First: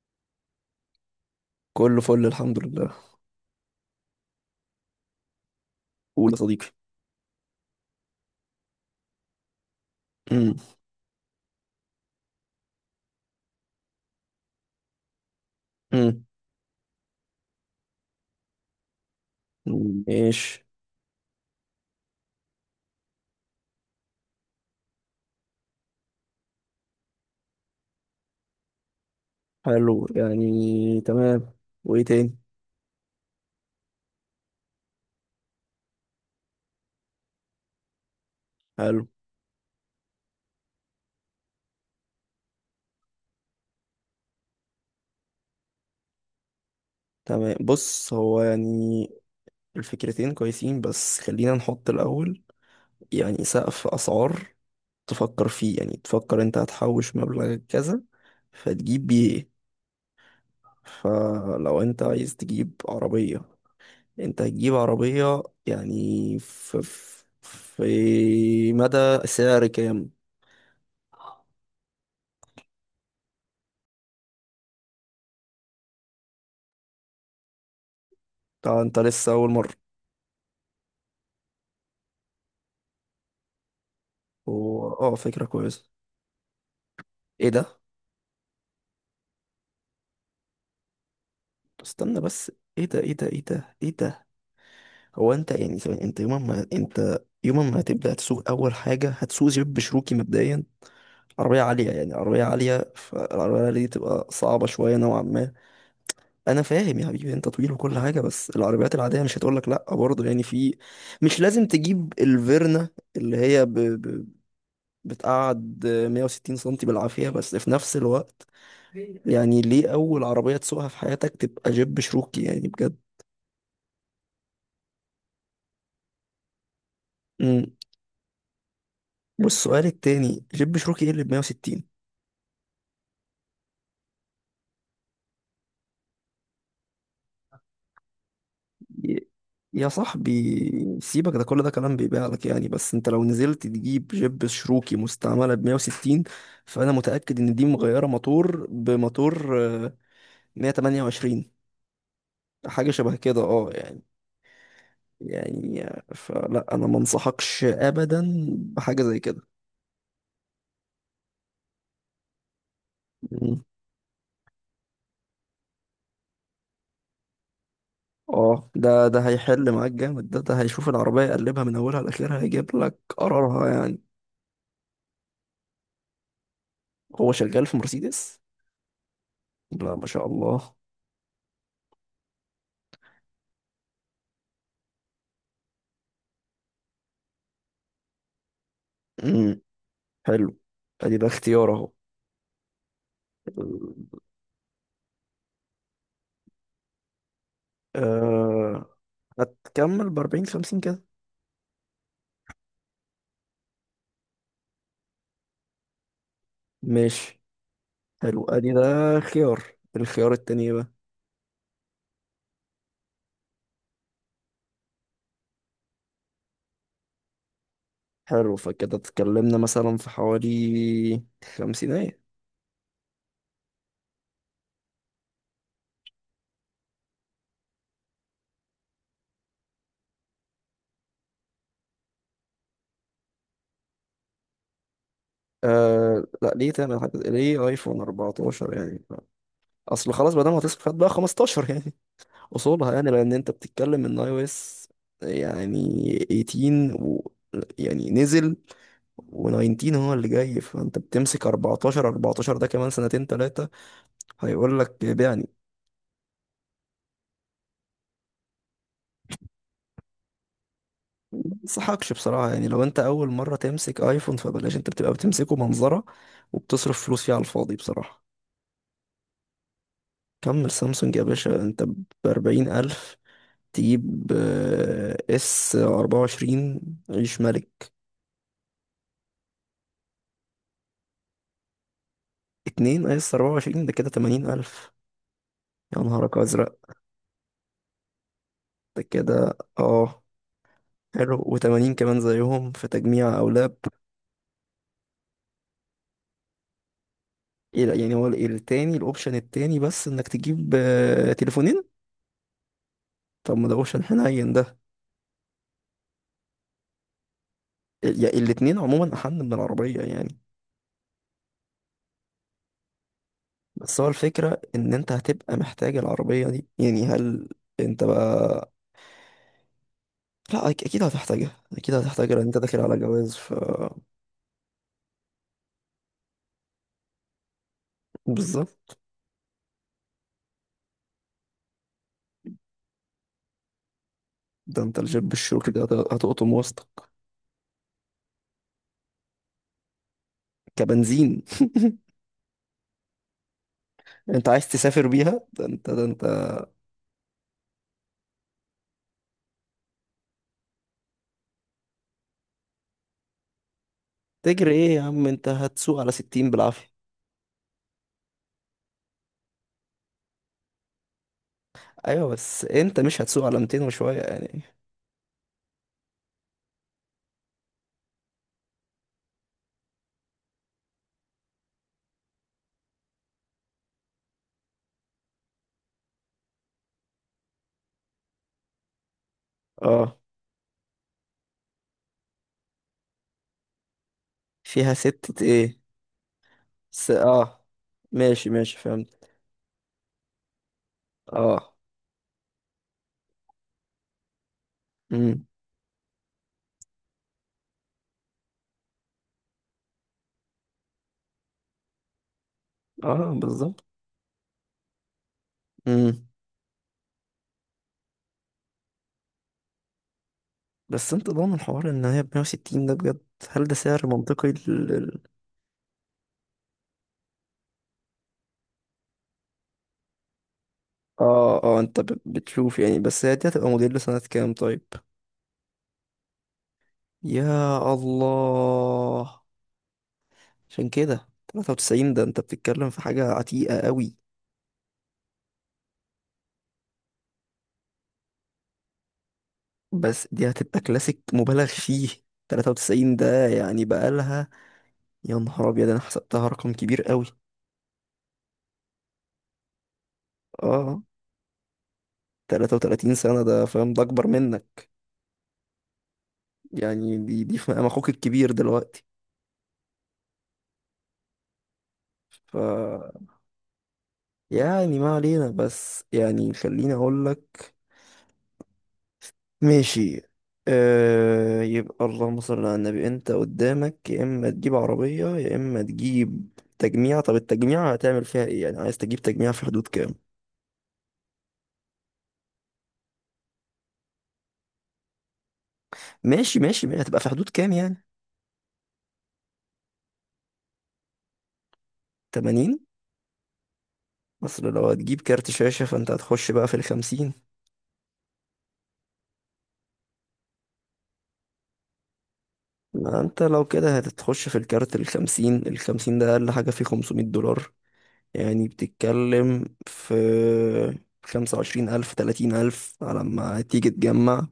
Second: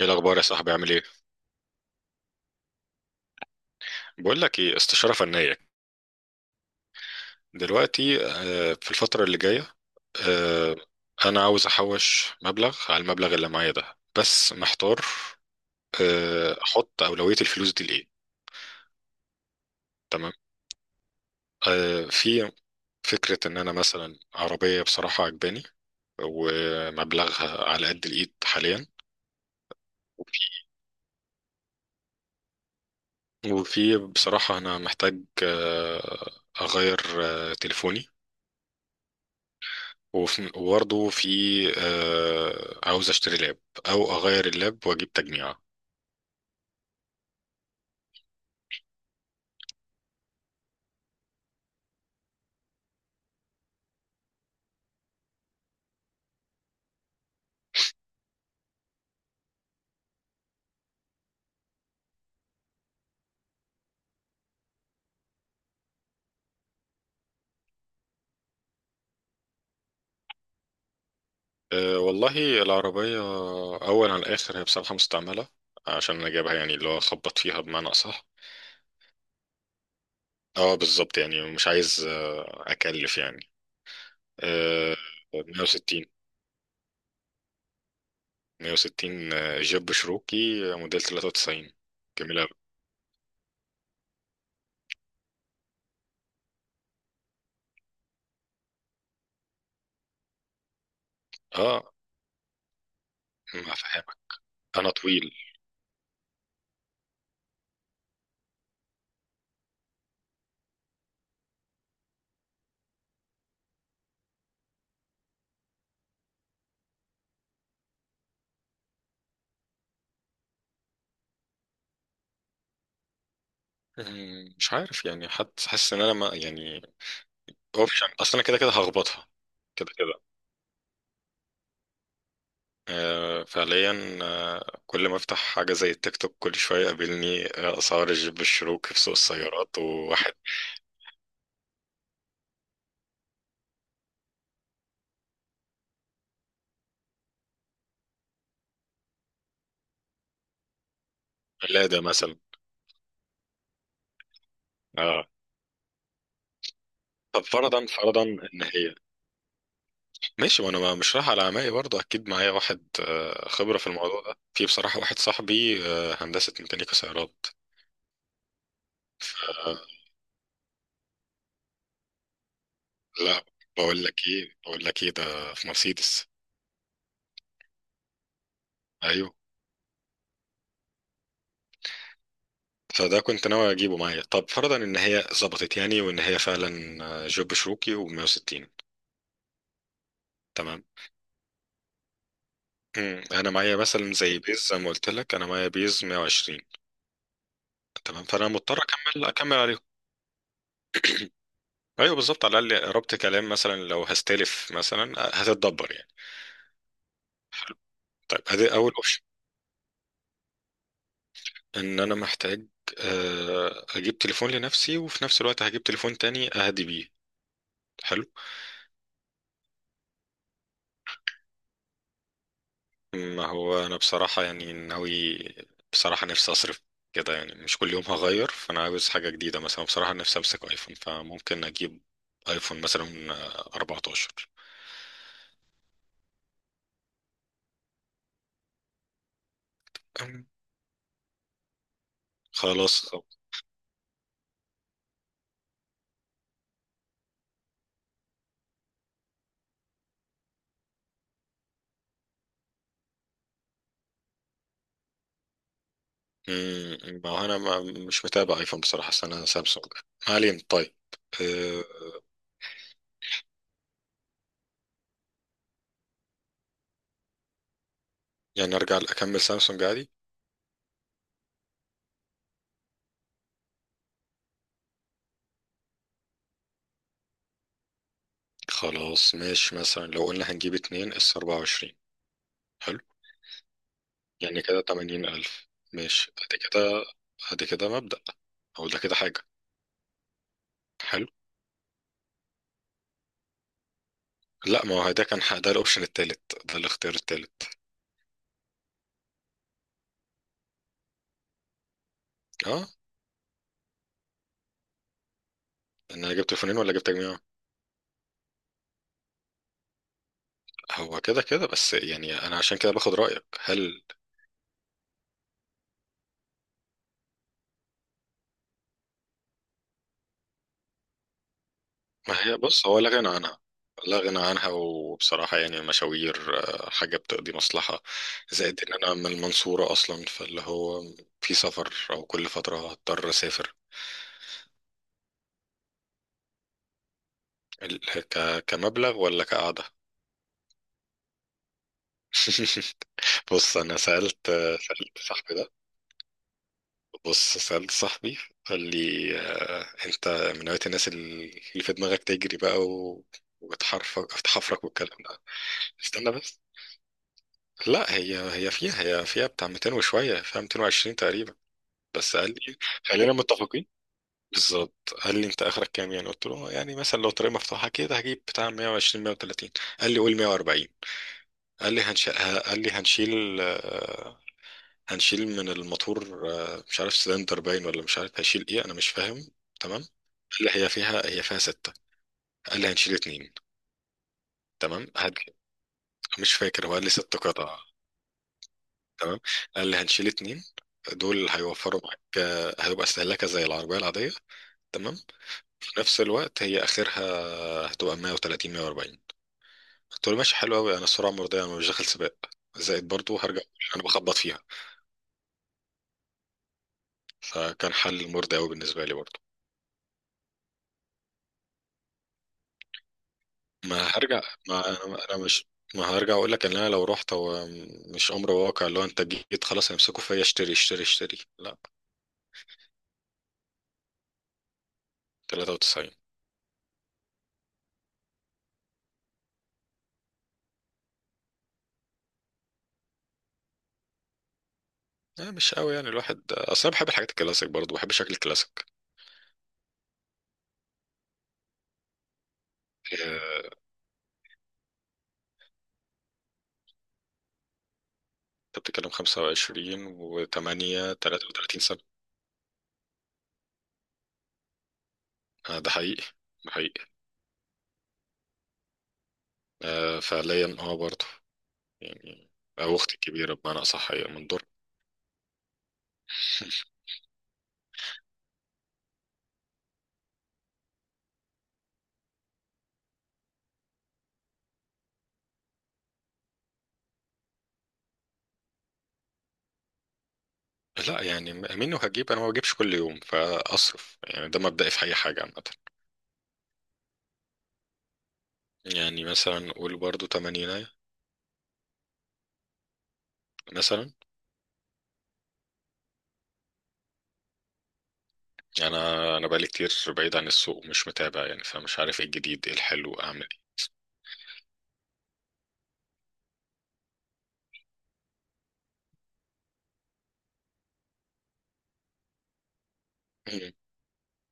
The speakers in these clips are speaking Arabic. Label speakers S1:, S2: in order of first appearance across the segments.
S1: ايه الاخبار يا صاحبي؟ عامل ايه؟
S2: كله فل الحمد لله.
S1: بقول لك ايه؟ استشاره فنيه.
S2: قول يا صديقي.
S1: دلوقتي، في الفتره اللي جايه،
S2: امم.
S1: آه، انا عاوز احوش مبلغ على المبلغ اللي معايا ده، بس محتار.
S2: امم.
S1: احط اولويه الفلوس دي لايه؟ تمام.
S2: ماشي.
S1: في فكره ان انا مثلا عربيه بصراحه عجباني، ومبلغها على قد الايد حاليا.
S2: حلو، يعني تمام. وايه تاني؟
S1: وفي بصراحه انا محتاج اغير تليفوني.
S2: حلو.
S1: وبرضه في عاوز اشتري لاب، او اغير اللاب واجيب تجميعة.
S2: تمام، بص هو يعني الفكرتين كويسين، بس خلينا نحط الاول يعني سقف اسعار تفكر فيه، يعني تفكر انت هتحوش مبلغ كذا فتجيب بيه ايه؟ فلو انت عايز تجيب عربية، انت هتجيب عربية يعني في في مدى سعر كام؟
S1: والله العربية اول على الاخر هي بصراحة مستعملة، عشان انا جايبها يعني اللي هو خبط فيها بمعنى اصح.
S2: طبعا انت لسه اول مرة.
S1: اه، بالظبط. يعني مش عايز اكلف يعني. آه،
S2: فكرة كويسة.
S1: 160
S2: ايه ده؟
S1: 160، جيب شروكي، موديل 93.
S2: استنى
S1: جميل أوي.
S2: بس. ايه ده ايه ده ايه ده ايه ده؟ هو انت يعني ثواني، انت يوم ما هتبدأ تسوق اول حاجة هتسوق جيب بشروكي مبدئيا؟ عربية عالية
S1: اه،
S2: يعني عربية عالية، فالعربية
S1: ما
S2: العالية دي
S1: فهمك.
S2: تبقى صعبة
S1: انا
S2: شوية نوعا
S1: طويل.
S2: ما. أنا فاهم يا حبيبي، أنت طويل وكل حاجة، بس العربيات العادية مش هتقولك لأ برضه، يعني في. مش لازم تجيب الفيرنا اللي هي بتقعد 160 سنتي بالعافية، بس في نفس الوقت يعني ليه أول عربية تسوقها في حياتك تبقى جيب شروكي يعني بجد؟
S1: مش عارف يعني، حد حاسس ان انا، ما يعني،
S2: امم.
S1: اوبشن. اصل انا كده كده هخبطها
S2: والسؤال
S1: كده.
S2: التاني، جيب شروكي ايه اللي ب 160؟
S1: فعليا، كل ما افتح حاجة زي التيك توك كل شوية يقابلني أسعار الجيب الشروكي في سوق
S2: ي-
S1: السيارات،
S2: يا
S1: وواحد
S2: صاحبي سيبك ده، كل ده كلام بيبيع لك يعني. بس انت لو نزلت تجيب جيب شروكي مستعملة ب 160 فأنا متأكد إن دي مغيرة موتور بموتور، 128،
S1: قلادة مثلا.
S2: حاجة شبه كده اه يعني
S1: اه.
S2: يعني فلا أنا ما
S1: طب
S2: انصحكش
S1: فرضا،
S2: أبدا
S1: إن هي
S2: بحاجة زي كده.
S1: ماشي. وأنا مش رايح على عمائي برضه، أكيد معايا واحد خبرة في الموضوع ده. في بصراحة واحد صاحبي هندسة ميكانيكا سيارات.
S2: اه، ده هيحل
S1: آه،
S2: معاك جامد، ده هيشوف العربية يقلبها من أولها لآخرها، هيجيب لك
S1: لا،
S2: قرارها يعني.
S1: بقول لك إيه؟ ده في مرسيدس.
S2: هو شغال في مرسيدس؟
S1: أيوه.
S2: لا ما شاء الله.
S1: فده كنت ناوي أجيبه معايا. طب فرضا إن هي ظبطت يعني، وإن هي فعلا جيب شروكي و160.
S2: امم. حلو.
S1: تمام.
S2: ادي ده اختيار اهو.
S1: مم. انا معايا مثلا زي بيز، زي ما قلت لك، انا معايا بيز 120. تمام. فانا مضطر
S2: أه.
S1: اكمل عليهم.
S2: هتكمل بأربعين خمسين كده.
S1: ايوه بالظبط، على الاقل ربط كلام، مثلا لو هستلف مثلا هتتدبر يعني.
S2: ماشي.
S1: طيب،
S2: حلو ادي
S1: ادي
S2: ده
S1: اول اوبشن.
S2: خيار. الخيار التاني بقى.
S1: ان انا محتاج اجيب تليفون لنفسي، وفي نفس الوقت هجيب تليفون تاني اهدي بيه. حلو.
S2: حلو، فكده اتكلمنا مثلا في حوالي خمسينية.
S1: ما هو انا بصراحة يعني ناوي، بصراحة نفسي اصرف كده. يعني مش كل يوم هغير، فانا عاوز حاجة جديدة مثلا. بصراحة نفسي امسك ايفون، فممكن اجيب ايفون مثلا 14.
S2: أه لا، ليه تعمل حاجة؟ ليه ايفون 14 يعني؟ اصل خلاص ما دام هتصرف هات بقى 15 يعني اصولها،
S1: خلاص،
S2: يعني
S1: طب.
S2: لان انت بتتكلم ان اي او اس يعني 18 و... يعني نزل و19 هو اللي جاي، فانت بتمسك 14، 14 ده كمان سنتين ثلاثه هيقول لك بيعني.
S1: ما هو انا، ما، مش متابع ايفون بصراحه، بس انا سامسونج. ما علينا، طيب.
S2: ما
S1: أه.
S2: انصحكش بصراحه يعني، لو انت اول مره تمسك ايفون فبلاش. انت بتبقى بتمسكه منظره وبتصرف فلوس فيه على الفاضي بصراحه.
S1: يعني ارجع اكمل سامسونج عادي.
S2: كمل سامسونج يا باشا، انت ب 40,000 تجيب اس 24، عيش ملك.
S1: خلاص ماشي، مثلا لو قلنا هنجيب اتنين اس 24. حلو.
S2: اتنين اس 24 ده كده
S1: يعني كده
S2: 80,000.
S1: 80000.
S2: يا
S1: ماشي،
S2: نهارك
S1: ادي
S2: ازرق.
S1: كده. ادي كده مبدأ، او ده
S2: ده
S1: كده حاجه.
S2: كده اه.
S1: حلو.
S2: حلو، و80 كمان زيهم في تجميع او لاب.
S1: لا، ما هو ده كان ده الاوبشن التالت، ده الاختيار التالت.
S2: إيه لا، يعني هو التاني، الاوبشن التاني بس انك تجيب تليفونين.
S1: اه.
S2: طب ما ده اوبشن حنين ده.
S1: ان انا جبت تليفونين ولا جبت تجميع؟
S2: الاتنين عموما احن من العربية يعني.
S1: هو كده كده، بس يعني انا عشان كده باخد رأيك،
S2: بس
S1: هل،
S2: هو الفكرة ان انت هتبقى محتاج العربية دي يعني، هل انت بقى... لا اكيد هتحتاجها، اكيد هتحتاجها لان
S1: ما هي
S2: انت داخل
S1: بص
S2: على
S1: هو لا غنى
S2: جواز ف...
S1: عنها. لا غنى عنها. وبصراحة يعني المشاوير حاجة بتقضي مصلحة. زائد إن
S2: بالظبط.
S1: أنا من المنصورة أصلا، فاللي هو في سفر أو كل فترة هضطر أسافر.
S2: ده انت الجيب الشروكي ده هتقطم وسطك.
S1: ال- كمبلغ ولا كقعدة؟
S2: كبنزين.
S1: بص أنا سألت،
S2: انت عايز تسافر
S1: سألت
S2: بيها؟
S1: صاحبي
S2: ده
S1: ده،
S2: انت ده انت.
S1: بص سألت صاحبي، قال لي أنت من نوعية الناس اللي في دماغك تجري بقى، وتحرفك
S2: تجري
S1: تحفرك
S2: ايه يا
S1: والكلام
S2: عم؟
S1: ده.
S2: انت هتسوق على
S1: استنى
S2: 60
S1: بس.
S2: بالعافية.
S1: لا، هي فيها بتاع 200 وشوية، فيها 220 تقريبا.
S2: ايوه
S1: بس قال
S2: بس
S1: لي،
S2: انت مش
S1: خلينا
S2: هتسوق على 200
S1: متفقين.
S2: وشوية يعني.
S1: بالظبط. قال لي انت اخرك كام؟ يعني قلت له يعني مثلا لو طريق مفتوحة كده هجيب بتاع 120، 130. قال لي قول 140. قال لي قال لي هنشيل، هنشيل من الموتور مش عارف سلندر باين، ولا مش عارف هشيل ايه، انا مش فاهم. تمام.
S2: اه.
S1: قال لي هي فيها ستة. قال لي هنشيل اتنين.
S2: فيها
S1: تمام.
S2: ستة ايه؟
S1: مش فاكر، هو قال لي ست
S2: اه،
S1: قطع.
S2: ماشي ماشي فهمت.
S1: تمام. انا اللي هنشيل اتنين دول
S2: اه.
S1: هيوفروا معاك، هيبقى استهلاكها زي العربية العادية. تمام.
S2: امم.
S1: في نفس الوقت هي آخرها هتبقى 130، 140. قلت له ماشي، حلو أوي. أنا السرعة مرضية، أنا مش داخل سباق. زائد
S2: اه
S1: برضو هرجع،
S2: بالظبط.
S1: أنا بخبط فيها.
S2: امم.
S1: فكان حل مرضي أوي بالنسبة لي برضو.
S2: بس انت ضامن حوار ان هي ب 160 ده بجد؟ هل ده
S1: ما
S2: سعر
S1: هرجع.
S2: منطقي
S1: ما أنا أنا مش، ما هرجع أقول لك، إن أنا لو رحت، هو مش أمر واقع اللي هو أنت جيت خلاص هيمسكوا فيا اشتري اشتري اشتري،
S2: اه
S1: لا.
S2: اه، انت بتشوف يعني، بس هي دي هتبقى موديل سنة كام طيب؟
S1: 93.
S2: يا الله. عشان كده 93 ده، انت بتتكلم في حاجة عتيقة قوي.
S1: لا مش قوي يعني، الواحد اصلا بحب الحاجات الكلاسيك، برضو بحب شكل الكلاسيك.
S2: بس دي هتبقى كلاسيك مبالغ فيه. 93 ده يعني بقالها. يا نهار ابيض، انا حسبتها رقم كبير قوي.
S1: انت بتتكلم 25
S2: اه.
S1: و8، 33 سنة.
S2: 33 سنة، ده فاهم؟ ده اكبر منك.
S1: آه، ده حقيقي، ده حقيقي.
S2: يعني دي في مقام اخوك الكبير دلوقتي
S1: آه فعليا، اه برضه يعني،
S2: ف...
S1: او اختي الكبيرة بمعنى اصح، هي من دور.
S2: يعني ما علينا، بس يعني خليني اقول لك. ماشي. آه يبقى اللهم صل على النبي، انت قدامك يا اما تجيب عربية يا اما تجيب تجميع. طب التجميع هتعمل فيها ايه يعني؟ عايز تجيب تجميع في حدود كام؟
S1: لا يعني، منه هجيب، انا ما بجيبش كل يوم فاصرف يعني، ده مبدئي في اي حاجة عامة.
S2: ماشي ماشي ماشي، هتبقى في حدود كام يعني؟
S1: يعني مثلا قول برضه 80
S2: 80؟
S1: مثلا.
S2: اصل لو هتجيب كارت شاشة فانت هتخش بقى في الخمسين.
S1: انا بقالي كتير بعيد عن السوق، مش متابع يعني، فمش عارف ايه الجديد ايه الحلو
S2: ما انت
S1: اعمل.
S2: لو كده هتتخش في الكارت، الخمسين الخمسين ده اقل حاجة فيه 500 دولار. يعني بتتكلم في 25 ألف 30 ألف على ما
S1: إيه. مم.
S2: تيجي تجمع،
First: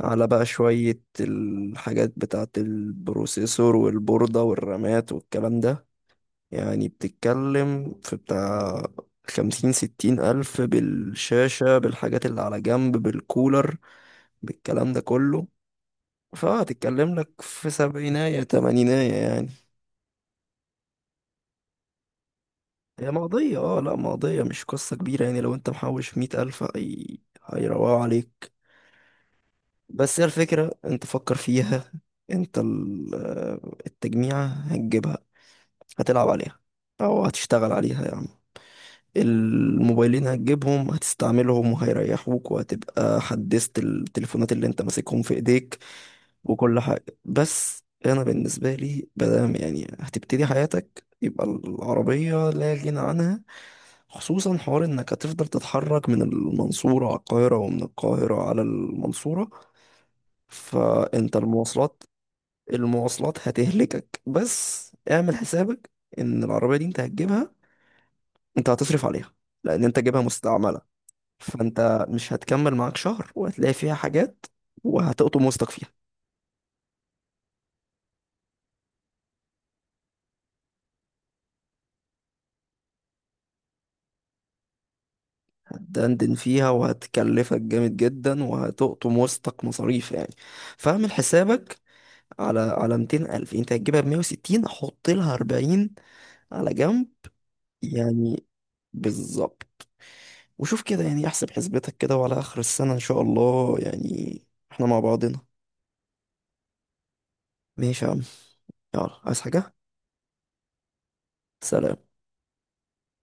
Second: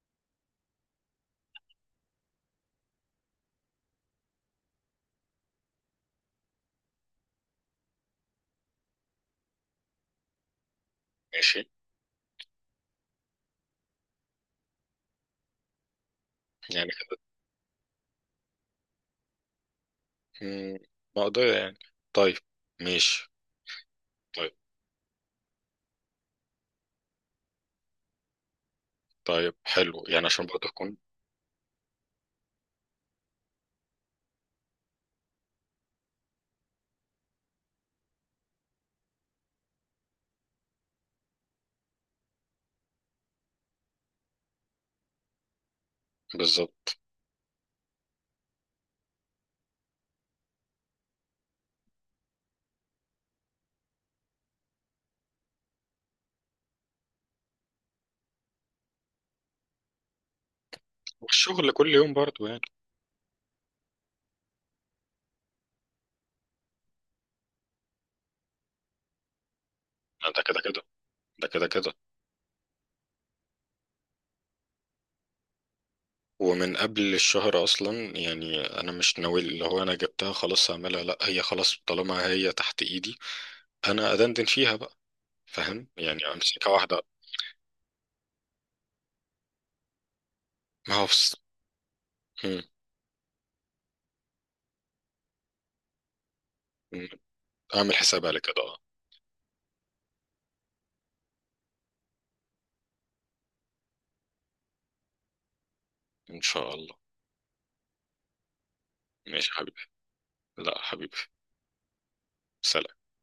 S2: على بقى شوية الحاجات بتاعة البروسيسور والبوردة والرامات والكلام ده. يعني بتتكلم في بتاع خمسين ستين ألف
S1: ماشي.
S2: بالشاشة، بالحاجات اللي على جنب، بالكولر، بالكلام ده كله.
S1: يعني
S2: فهتتكلم
S1: كده.
S2: لك في سبعيناية تمانيناية يعني.
S1: مم، مقدرة يعني. طيب.
S2: هي
S1: ماشي.
S2: مقضية، اه لا مقضية،
S1: طيب.
S2: مش قصة كبيرة يعني. لو انت محوش 100 ألف هيروقوا عليك.
S1: طيب حلو
S2: بس هي
S1: يعني، عشان برضه
S2: الفكرة،
S1: أكون،
S2: انت فكر فيها. انت التجميعة هتجيبها، هتلعب عليها أو هتشتغل عليها يعني. الموبايلين هتجيبهم هتستعملهم وهيريحوك وهتبقى حدثت التليفونات اللي انت ماسكهم في ايديك وكل
S1: بالظبط.
S2: حاجة. بس انا بالنسبة لي، بدام يعني هتبتدي حياتك، يبقى العربية لا غنى عنها، خصوصا حوار انك هتفضل تتحرك من المنصورة على القاهرة ومن القاهرة على المنصورة، فانت
S1: والشغل كل
S2: المواصلات.
S1: يوم برضه يعني.
S2: المواصلات هتهلكك، بس اعمل حسابك ان العربية دي انت هتجيبها، انت هتصرف عليها لان انت جايبها
S1: ده كده
S2: مستعملة.
S1: كده. ده كده كده.
S2: فانت مش هتكمل معاك شهر وهتلاقي فيها حاجات وهتقطم وسطك فيها.
S1: ومن قبل الشهر أصلا. يعني أنا مش ناوي اللي هو أنا جبتها خلاص هعملها. لأ، هي خلاص طالما هي تحت إيدي، أنا أدندن فيها بقى. فاهم يعني،
S2: هتدندن فيها
S1: أمسكها واحدة.
S2: وهتكلفك جامد جدا وهتقطم وسطك مصاريف يعني،
S1: ما هو
S2: فاعمل
S1: بس...
S2: حسابك على
S1: مم،
S2: على 200 ألف، انت هتجيبها ب 160 حط لها 40 على جنب
S1: مم، أعمل حساب على
S2: يعني.
S1: كده، أه.
S2: بالظبط. وشوف كده يعني، احسب حسبتك كده وعلى آخر السنة إن شاء الله يعني احنا مع بعضنا.
S1: إن شاء الله.
S2: ماشي يا عم. يلا عايز
S1: ماشي يا
S2: حاجة؟
S1: حبيبي. لأ حبيبي.
S2: سلام.
S1: سلام.